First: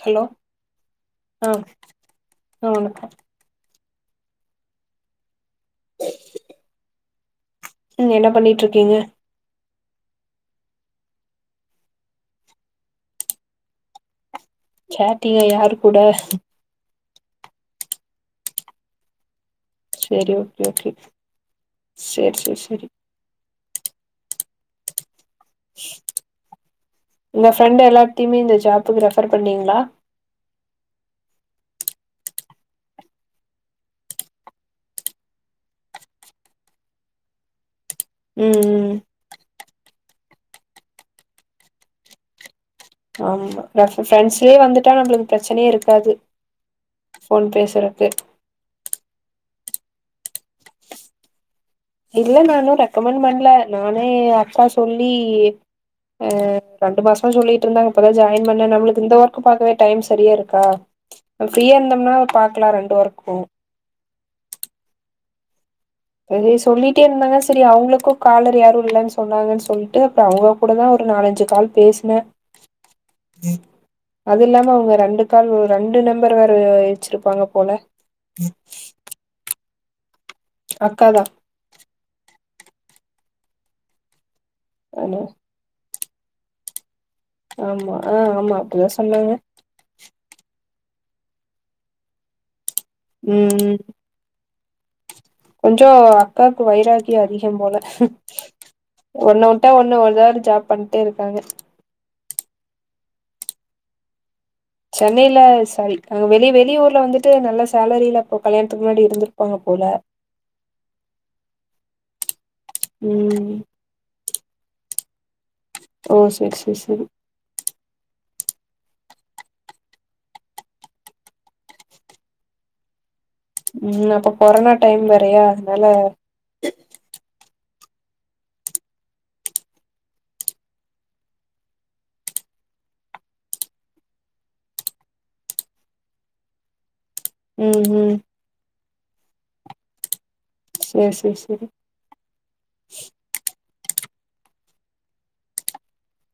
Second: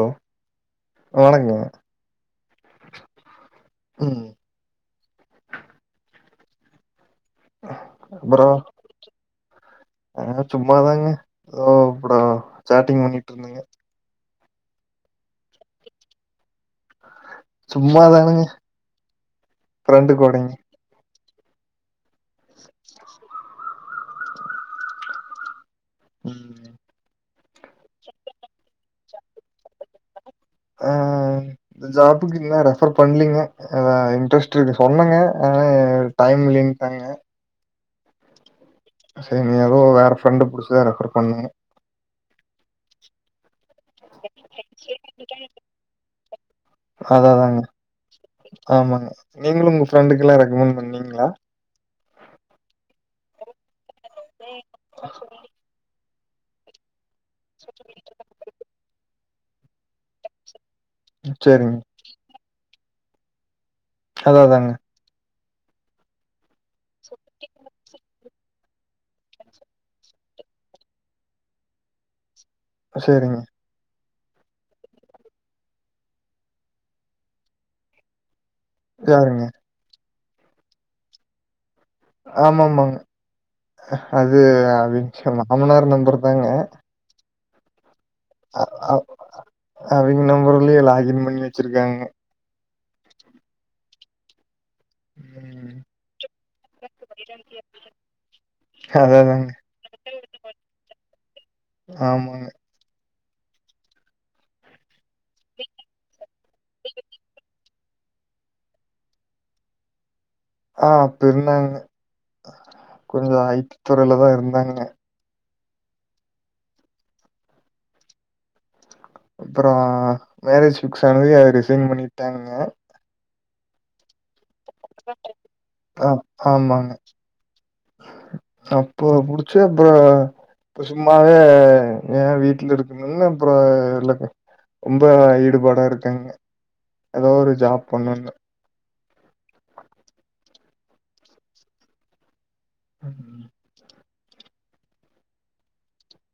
Hello ஆ வணக்கங்க ஆ வணக்கோ ம் ம் என்ன ப்ரோ பண்ணிட்டிருக்கீங்க ஆ சும்மாதாங்க ஆ அப்டோ சாட்டிங் பண்ணிட்டு இருந்தீங்க சேட்டிங்கா யார் கூட சும்மா தானுங்க செரி ஓகே ஓகே செரி செரி செரி ம் உங்க ஃப்ரெண்ட் எல்லாத்தையுமே இந்த ஜாப்புக்கு ரெஃபர் பண்ணீங்களா ஆ இந்த ஜாப்புக்கு இன்னு ரெஃபர் பண்லீங்க அதா இன்ட்ரெஸ்ட் இருக்கு சொன்னங்க ஆனா டைம் இல்லின்டாங்க ம், ம் ம் இனி எதோ வேற ஃப்ரெண்டு புடிச்சுதா ரெஃபர் பண்ணுங்க ஆமா ரெஃப ஃப்ரெண்ட்ஸ்லயே வந்துட்டா நம்மளுக்கு பிரச்சனயே இருக்காது அத ஃபோன் அதாங்க பேசுறக்கு ஆமாங்க நீங்களு உங்க ஃப்ரெண்டுக்குலா ரெக்கமெண்ட் பண்ணீங்ளா இல்ல நா இன்னு ரெக்கமெண்ட் பண்ல நானே அக்கா சொல்லி ஆ ரெண்டு மாச மா சொல்லிட்டுருந்தாங்க இப்பதா ஜாயின் பண்ண நம்மளுக்கு இந்த ஒர் க் பாக்கவே டைம் சரியா இருக்கா நம்ம சேரிங்க ஃப்ரீயா இருந்தோம்னா பாக்கலா ரெண் டு ஒர்க்கு அதா அதாங்க அதுவே சொல்லிட்டே இருந்தாங்க சேரி அவங்களுக்கு காலர் யாரு இல்லன்னு சொன்னாங்கன்னு சொல்லிட்டு அப்பறோ அவங்க கூடதா ஒரு நாலஞ்சு கால் பேசின சேரிங்க அது இல்லாம அவங்க ரெண்டு கால் ரெண்டு நம்பர் வேற வச்சிருப்பாங்க போல யாருங்க அக்காதா ஆமாமாங்க அது அது அவிங்க மாமனார் நம்பர் தாங்க ஆமா ஆ ஆமா அ அப்படிதா அ சொன்னாங்க அவிங்க நம்பர்லயு லாகி ன் பண்ணி வச்சிருக்காங்க ம், ம் ம் கொஞ்சோ அக்காவுக்கு வைராக்கிய அதிகம்போல அதா ஒண்ணு அதாங்க வுட்டா ஒண்ணு எதா ஒரு ஜாப் பண்ணிட்டே இருக்காங்க ஆமாங்க சென்னையில சாரி அங்க வெளி வெளியூர்ல வந்துட்டு நல்லா சேலரியில அப்ப கல்யாணத்துக்கு முன்னாடி இருந்திருப்பாங்க போல ஆ அப்பிர்ந்தாங்கே கொஞ்சோ ஐ ம் டி துறைலேதா இருந்தாங்கே ஓ செர் செர் செரி அப்பறோ மேரேஜ் பிக்ஸ் ஆனதுவே ரிசைன் பண்ணிட்டாங்ககே உம் அப்ப [unintelligible] கொரோனா டைம் வேரையா அதனால ஆ ஆமாங்க அப்போ புடிச்சு அப்புற சும்மாவே ஏன் வீட்டுல இருக்கணும்னு அப்புற இல்ல ரொம்ப ஈடுபாடா இருக்கேங்க ஏதோ ஒரு ம் ஜாப் ம் பண்ணணும் சரி சரி சரி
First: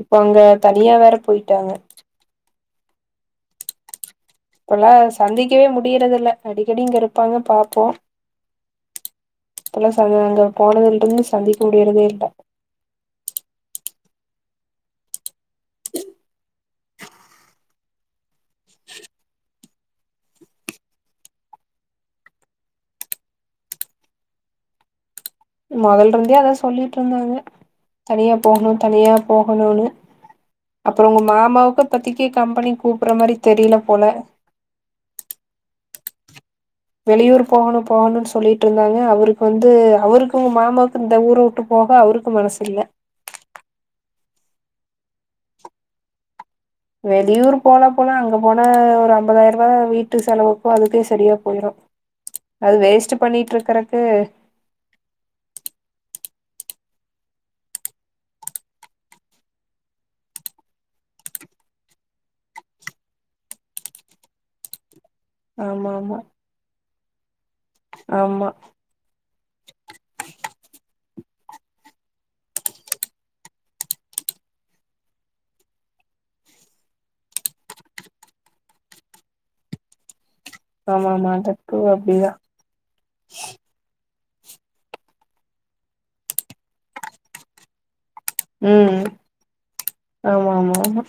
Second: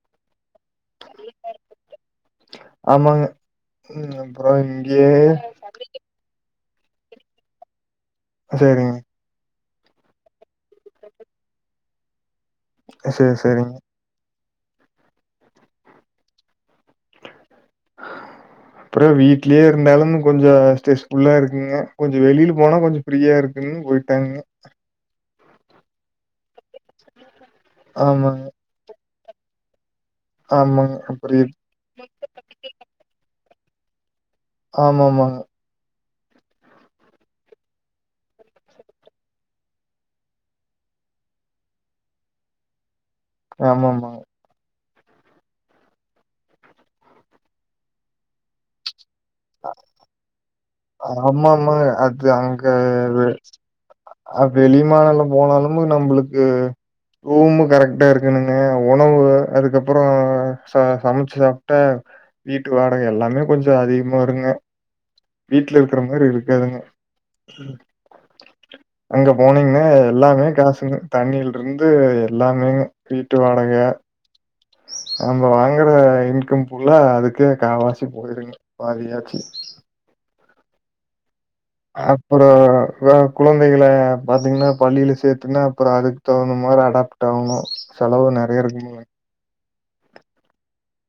இப்போ அங்க தனியா வேற போயிட்டாங்க ஆமாங்க உம் இப்பல்லாம் சந்திக்கவே முடியறது இல்ல அடிக்கடி இங்க இருப்பாங்க பார்ப்போம் சரிங்க இப்பல்லா ச அங்க போனதுல இருந்து சந்திக்க முடியறதே இல்லே சேரி சேரிங்க அப்புறம் வீட்லயே இருந்தாலும் கொஞ்சம் ஸ்ட்ரெஸ் ஃபுல்லா இருக்குங்க கொஞ்சம் வெளியில போனா கொஞ்சம் ஃப்ரீயா இருக்குன்னு போயிட்டாங்க மொதல்ல இருந்தே அத சொல்லிட்டு இருந்தாங்க தனியா ஆமாங்க போகணு தனியா போகனுனு அப்றோ ஆமாங்க உங்க புரியுது மாமாவுக்கு இப்பத்திக்கு கம்பெனிக்கு கூப்பர்ற மாரி தெரில போல ஆமாமாங்க வெளியூர் போகணு போகணுனு சொல்லிட்டு இருந்தாங்க அவருக்கு வந்து அவருக்கு உங்க மாமாவுக்கு இந்த ஊர விட்டு போக அவருக்கு மனசு இல்ல ஆமாமா வெளியூர் போலா போலா அங்க போன ஒரு ஐம்பதாயிர ரூபா வீட்டு செலவுக்கு அதுக்கே சரியா போயிரு ஆமாமாங்க அது அங்க அது வேஸ்ட் வெ பண்ணிட்டு இருக்கறக்கு வெளிமானிலம் போனாலு நம்ளு க்கு ரூமு கரெக்டா இருக்கணுங்க உணவு அதுக்கப்பறோ ச சமச்சு சாப்டா வீட்டு வாடக எல்லாமே கொஞ்சோ அதி வருங்க வீட்ல ஆமா இருக்குற ஆமா மாதிரி இருக்காதுங்க ஆமா அங்க போனீங்கன்னா எல்லாமே காசுங்கு தண்ணில இருந்து எல்லாமே வீட்டு வாடகை நம்ம வாங்குற இன்கம் ஃபுல்லா அதுக்கே காவாசி போய்ருங் பாதியாச்சு ஆமா ஆமாங்க அப்புறம் வே குழந்தைகளை பாத்தீங்கன்னா பள்ளில சேர்த்துன்னா அப்புறம் அதுக்கு தகுந்த மாரி அடாப்ட் ஆகணு உம் ஆமா ஆமா ஆமா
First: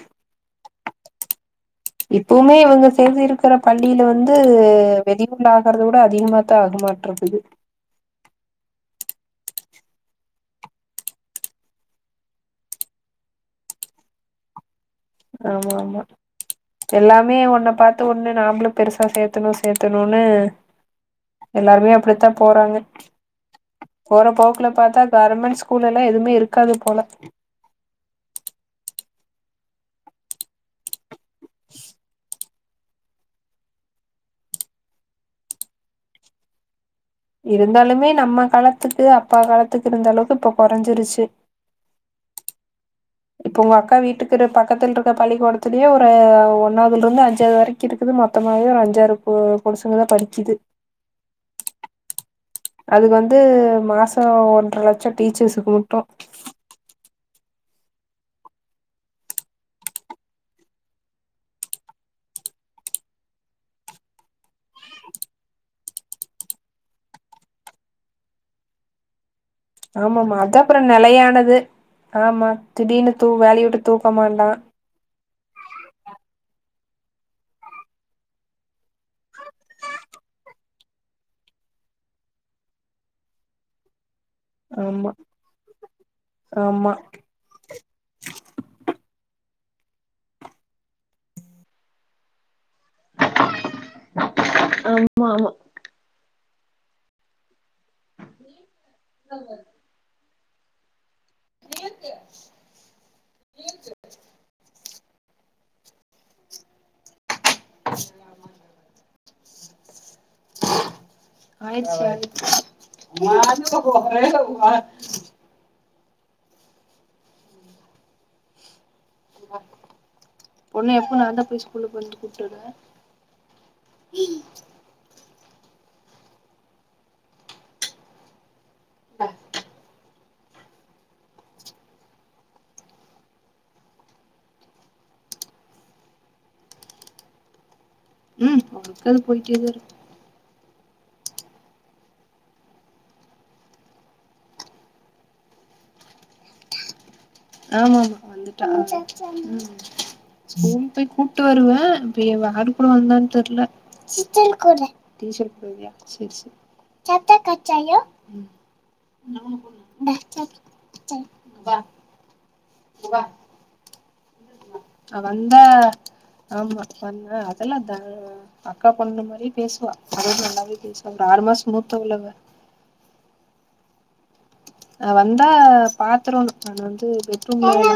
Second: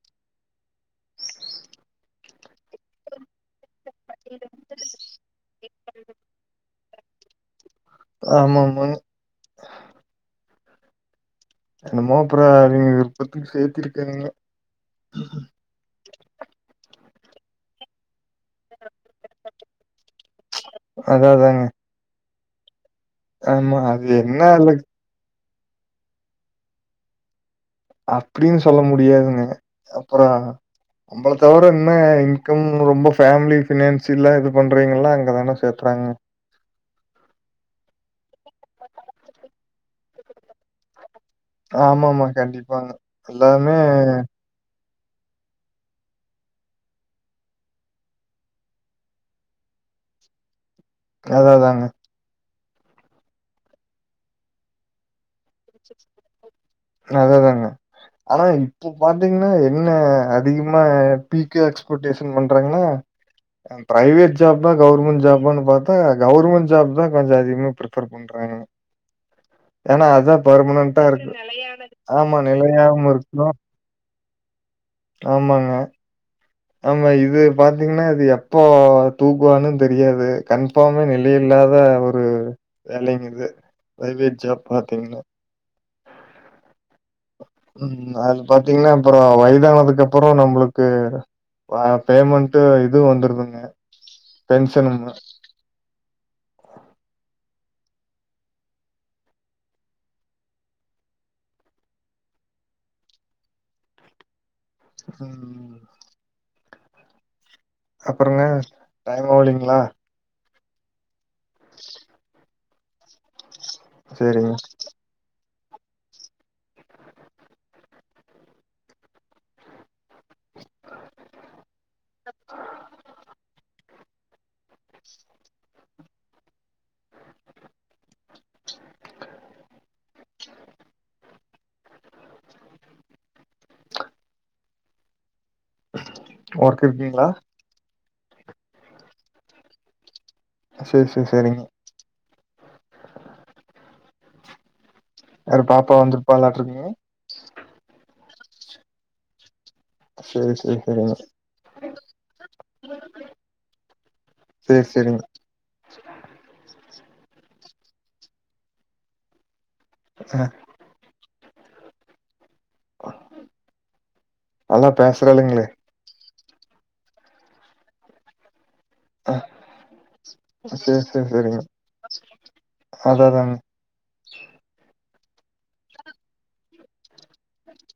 இப்பவுமே இவுங்க சேர்ந்து இருக்கிற பள்ளில வந்து [unintelligible] கூட அதிகமா தா ஆகுமா [unintelligible] ஆமா ஆமாங் என்னமோ அப்புறம் அவங்கவிருபத்துக்கு சேர்த்தி இருக்கங்க ஆமா ஆமா எல்லாமே ஒன்ன பாத்து ஒண்ணு நாமளு பெருசா சேத்தணு சேத்தணு னும்னு அதான் அதாங்க. எல்லாருமே அப்டித்தா போறாங்க ஆமா. அது போற என்ன போக்குல அதுல பாத்தா கார்மெண்ட் ஸ் கூல்லெல்லாம் எதுமே இருக்காது போல அப்டின்னு சொல்ல முடியாதுங்க அப்புறம் நம்பள தவிர இன்னு ரொம்ப பேமிலி பினான்சில்லா இது பண்றாங்கல்லா அங்கதான சேத்துறாங்க இருந்தாலுமே நம்ம காலத்துக்கு அப்பா காலத்துக்கு இருந்த அளவுக்கு இப்ப குறஞ்சுருச்சு ஆமா ஆமா கண்டிப்பாங்க இப்ப உங்க எல்லாமே அக்கா வீட்டுக்குகிட பக்கத்து இரு இந்த பள்ளிக்கூடத்துலயு ஒரு ஒன்னாவுதுல இருந்து அஞ்சாவது வரக்கு இருக்குது மொத்தமாவே ஒரு அஞ்சாறு பொடுசுங்கதா படிக்குது அதாதாங்க அது வந்து மாசோ ஒன்றர லட்சோ டீச்சர்ஸுக்கு மட்டு அத தாங்க ஆனா இப்போ பாத்தீங்னா என்ன அதிகமா பீக்கு எக்ஸ்பெக்டேஷன் பண்றாங்களா ப்ரைவேட் ஜாப் தா கவுர்மெண்ட் ஜாபானு பாத்தா கவுர்மெண்ட் ஜாப் தா கொஞ்சோ அதிகமா பிரிஃபர் பண்றாங்க ஏன்னா, ஆமாமா அதான் அதா அப்றோ பெர்மனன்ட்டா கொஞ்சம் இருக்கு. கொஞ்சம் நலையானது ஆமா நிலையாவும் திடீனு தூ இருக்கும். வலைய விட்டு தூ போமாண்டா ஆமாங்க. ஆமா இது பாத்தீங்னா இது எப்போ தூக்குவான்னு தெரியாது கன்பாமே நிலையில்லாத ஒரு வேலைங்க இது வைவே ஜாப் பாத்தீங்கனா ஆம்மா ம் அது பாத்தீங்னா அப்றோ வயதானதுக்கு அப்பறோ நம்மளுக்கு வா பேமெண்ட் டு இது வந்துருதுங்க பென்ஷனுங்க ஆமா [unintelligible] நீத்து நீக்கு [unintelligible] ம் அப்றங்க டைம் ஓடிங்ளா ஆயிர்ச்சி ஆயிர்ச்சி சேரிங்க [unintelligible] ஒ [unintelligible] பொண்ணு எப்போ நா தா போய் ஸ்கூல்ல வந்து கூட்டுவருவ [inaudible] ஒர்க் இருக்கீங்ளா ம் ஒர்க் அது போய்ட்டேதா இருக் சேர் சேர் சேரிங்க வற பாப்பா வந்துருப்பாளாட்ருக்குங்க ஆமாமா [inaudible] சேரி சேரி ஸ்கூல் பேய் சேரிங்க கூட்டு வருவ இப்ப இவ யார் கூட வந்தான் தெர்ல சேரி சேரிங்க டிச்சர் குடுயா சேர் சேர் கத்த கச்சாயோ ஆ [unintelligible] வா வா நல்லா அ வந்தா பேசுறாளுங்களே ஆமா வந்தா அதெல்லா தா அக்கா பொண்ணு ஆ மாரியே பேசுவா அ நல்லாவே சேரி பேசுவா ஒரு சேரி ஆறு சேரிங்க மாசோ மூத்தவள்ள அவ அதா அதாங்க வந்தா பாத்துரோ நா வந்து பெட்ரூம்ல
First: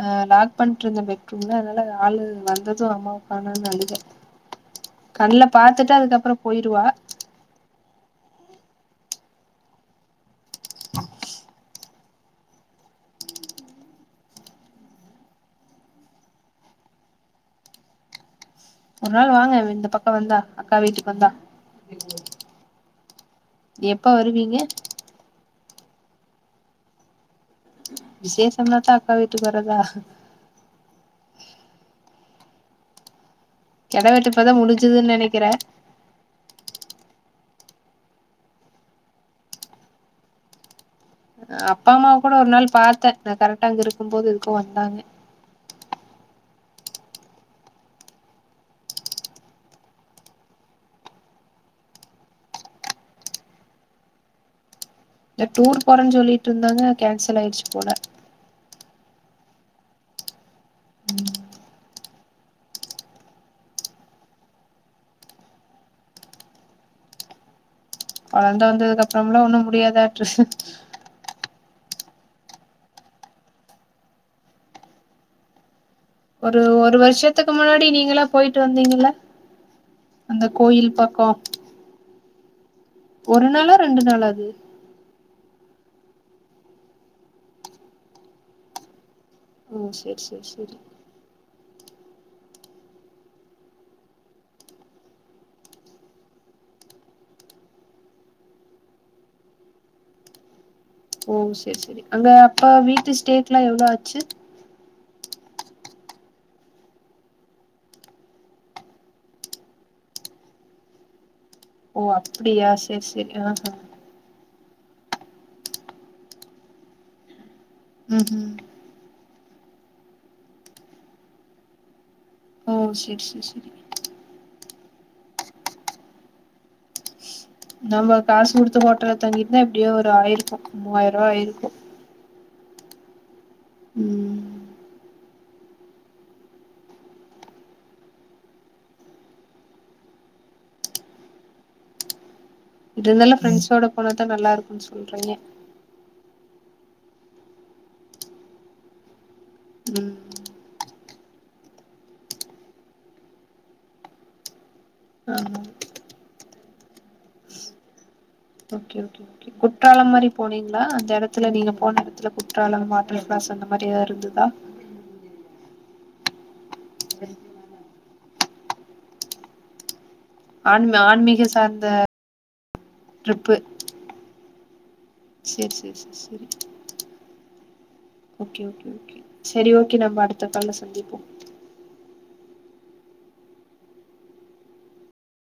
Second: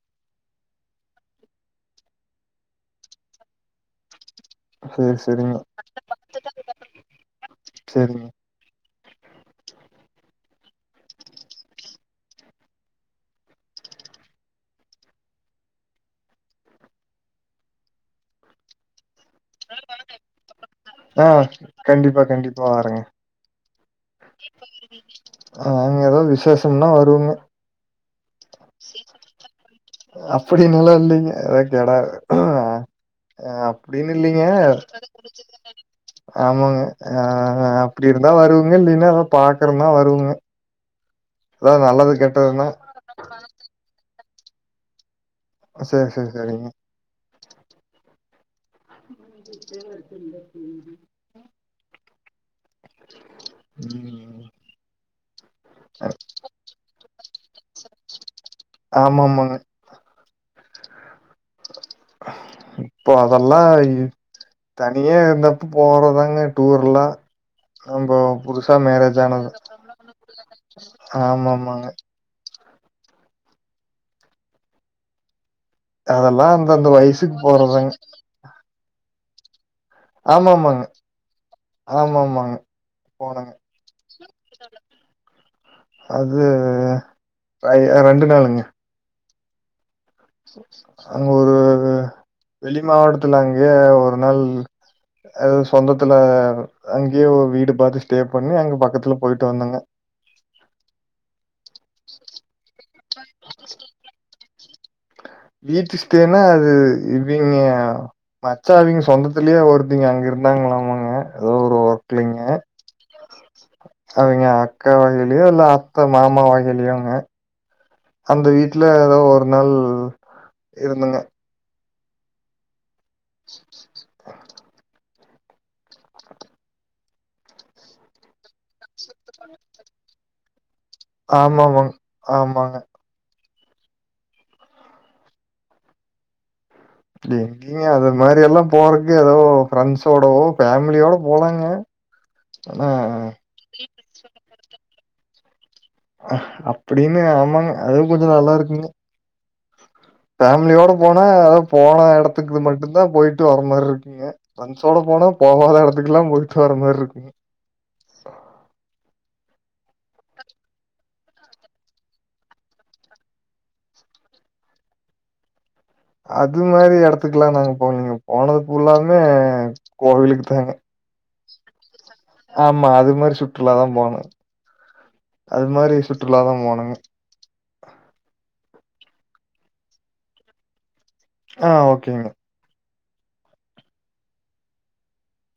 ஆ லாக் பண்ட்டு இருந்த பெட்ரூம்ல அதனால ஆளு வந்தது அம்மாவுக்கானுன் அழுக சேரி கண்ணல சேரிங்க பாத்துட்டா அதுக்கப்றோ போயிருவா சேரிங்க ஒரு நாள் வாங்க இந்த பக்கோ வந்தா அக்கா வீட்டுக்கு ஆ வந்தா கண்டிப்பா கண்டிப்பா வரேங்க எப்ப வருவீங்க அங்க ஏதாது விசேஷம்னா வருவேங்க விசேஷம்னா தா அக்கா விட்டுக்குவரதா அப்டினுலா இல்லைங்க எத கேடா கெட அப்டின்னு வெட்டு இல்லலைங்க இப்பதா முடிஞ்சுதுன்னு நெனைக்கிறே ஆமாங்க ஆஹ் அப்டி இருந்தா வருவேங்க இல்லைன்னா அத பாக்குறன வருவேங்க அப்பா அம்மாவ கூட ஒரு நாள் பாத்தே நா கரெக்டா அங்க இருக்கும்போது போ தங்க சேரி சேரி சரிங்க [inaudible] [inaudible] இந்த டூர் போறேன்னு சொல்லிட்ருந்தாங்க கேன்சல் ஆயிட்ச்சு போல ஆமா ஆமாங்க உம் இப்ப அதெல்லா தனிய இருந்தப்ப போறதாங்க டூர்லா ஆம்ப கொழந்த புதுசா வந்ததுக்கு மேரேஜ் அப்புறம்லா ஆனவங்க ஒண்ணும் முடியாதாட்டு ஆமா ஆமாங்க அ அதெல்லா ஒரு அந்தந்த ஒரு வயசுக்கு வர்ஷத்துக்கு முன்னாடி போறதாங்க நீங்களா போயிட்டு வந்தீங்கல்ல அந்த ஆமா ஆமாங்க கோயில் பக்கோ ஆமா ஆமாங்க ஒரு போனங்க நாளா ரெண்டு நாளா அது அது பை ரெண்டு நாளுங்க ம் சேர் சேர் செரி அங்க ஒரு வெளி மாவட்டத்துல அங்க ஒரு நாள் அது சொந்தத்துல அங்கயே வீடு பாத்து ஸ்டே பண்ணி அங்க பக்கத்துல பொயிட்டு வந்தங்க ஓ செரி செரி அங்க அப்ப வீட்டு ஸ்டேக்லா எவ்ளோ ஆச்சு வீட்டு ஸ்ட்டேனா அது இவிங்க மச்சா அவிங்க சொந்தத்துலயே ஒருத்தீங்க அங்க இருந்தாங்களாமாங்க ஏதோ ஒரு ஓ ஒர்க்லைங்க அப்டியா சேர் சேரி ஆ அ க்கா வகைலயோ இல்ல அத்த மாமா வகைலயோங்க ம் அந்த ம் வீட்ல ஏதோ ஒர் நாள் இருந்துங்க ஓ சே ர் சே சேரி நம்ப காசு குடுத்து ஹோட்டல்ல தங்கிருந்தா எப்டியோ ஒரு ஆயிருக்கு மூவாயிரூவா ஆயிருக்கு ஆமாமாங் ஆமாங் அ ம் இப்டி எங்கிங்க அது மாரி எல்லா போறக்கு ஏதோ ஃப்ரெண்ட்ஸோடோவோ ஃபேமிலியோட போலாங்க ஆனா இருந்தாலு ஃப்ரரெண்ட்ஸோட போனத்தா நல்லா இருக்குன் சொ ல்றாங்க அ அப்டின்னு ஆமாங்க அதுவு கொஞ்சொ நல்லா இருக்குங்க ம் ஃபேம்லியோட போனா எதாவ் போன எடத்துக்குது மட்டுந்தா போய்ட்டு வர மாரி இருக்குங்க ஃப்ரெண்ட்ஸோட போனா ஆமா போகாத எடத்துக்குல்லா போயிட்டு வர மாற்ருக் ஓகே ஓகே ஓகே குற்றாலம் மாரி போனீங்ளா அந்த எடத்துல நீங்க போன எடத்ல குற்றால வாட்டர் ஃக்ப்ளாஸ் அந்த மாரி எதாவ்து இருந்ததா அத் து மாரி எடத்துக்குலா நாங்க போலீங்க போனது ஃபுல்லாவ்மே ஆன்ம ஆன்மீக சு த அந்த ஆமா அது மாரி சுற்றுலா தா போனு அது செரி செரி மாரி செரி சுற்றுலா செரி தா போனுங்க ஓகே ஓகே ஓகே சேரி ஓகே நம்ம அடுத்த கால்ல சந்திப்போ ஆ ஓகேங்க